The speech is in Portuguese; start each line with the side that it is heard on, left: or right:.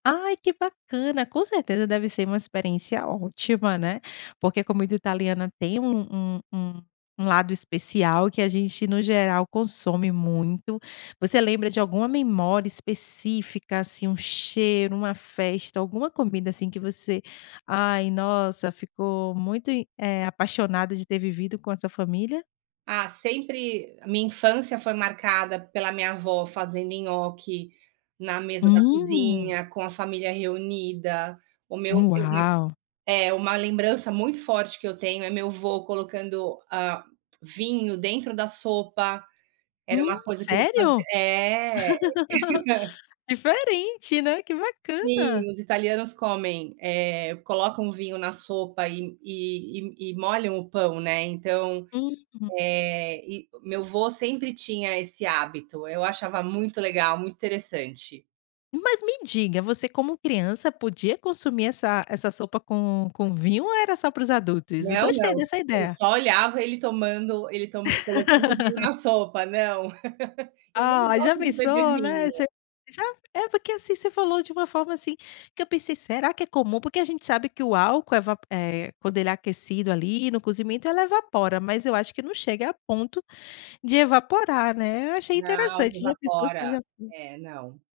left: Ai, que bacana! Com certeza deve ser uma experiência ótima, né. Porque comida italiana tem um um um um lado especial que a gente, no geral, consome muito. Você lembra de alguma memória específica, assim, um cheiro, uma festa, alguma comida, assim, que você ai, nossa, ficou muito im eh, apaixonada de ter vivido com a sua família?
right: Ah, sempre a minha infância foi marcada pela minha avó fazendo nhoque na mesa da
left: Hum!
right: cozinha, com a família reunida, o meu [unintelligible]
left: Uau!
right: é, uma lembrança muito forte que eu tenho é meu vô colocando, hã, vinho dentro da sopa. Era uma
left: Hum,
right: coisa que eles fazia
left: sério?
right: é!
left: Diferente, né. Que bacana!
right: Sim, os italianos comem, eh, colocam vinho na sopa e e e e molham o pão, né, então,
left: Uhum.
right: eh, e meu vô sempre tinha esse hábito. Eu achava muito legal, muito interessante.
left: Mas, me diga. Você, como criança podia consumir essa essa sopa com com vinho ou era só para os adultos?
right: Não,
left: Gostei
right: não. S
left: dessa
right: eu s
left: ideia.
right: só olhava ele tomando, ele toman colocando vinho na sopa. Não, eu nem
left: Ah, já
right: gosto de beber
left: pensou né,
right: vinho.
left: você já? É, porque, assim, você falou de uma forma, assim, que eu pensei: "Será que é comum?" Porque a gente sabe que o álcool eva eh, quando ele é aquecido, ali, no cozimento, ela evapora mas eu acho que não chega a ponto de evaporar, né, eu achei
right: Não,
left: interessante. Já pensou se
right: evapora.
left: já
right: É, não.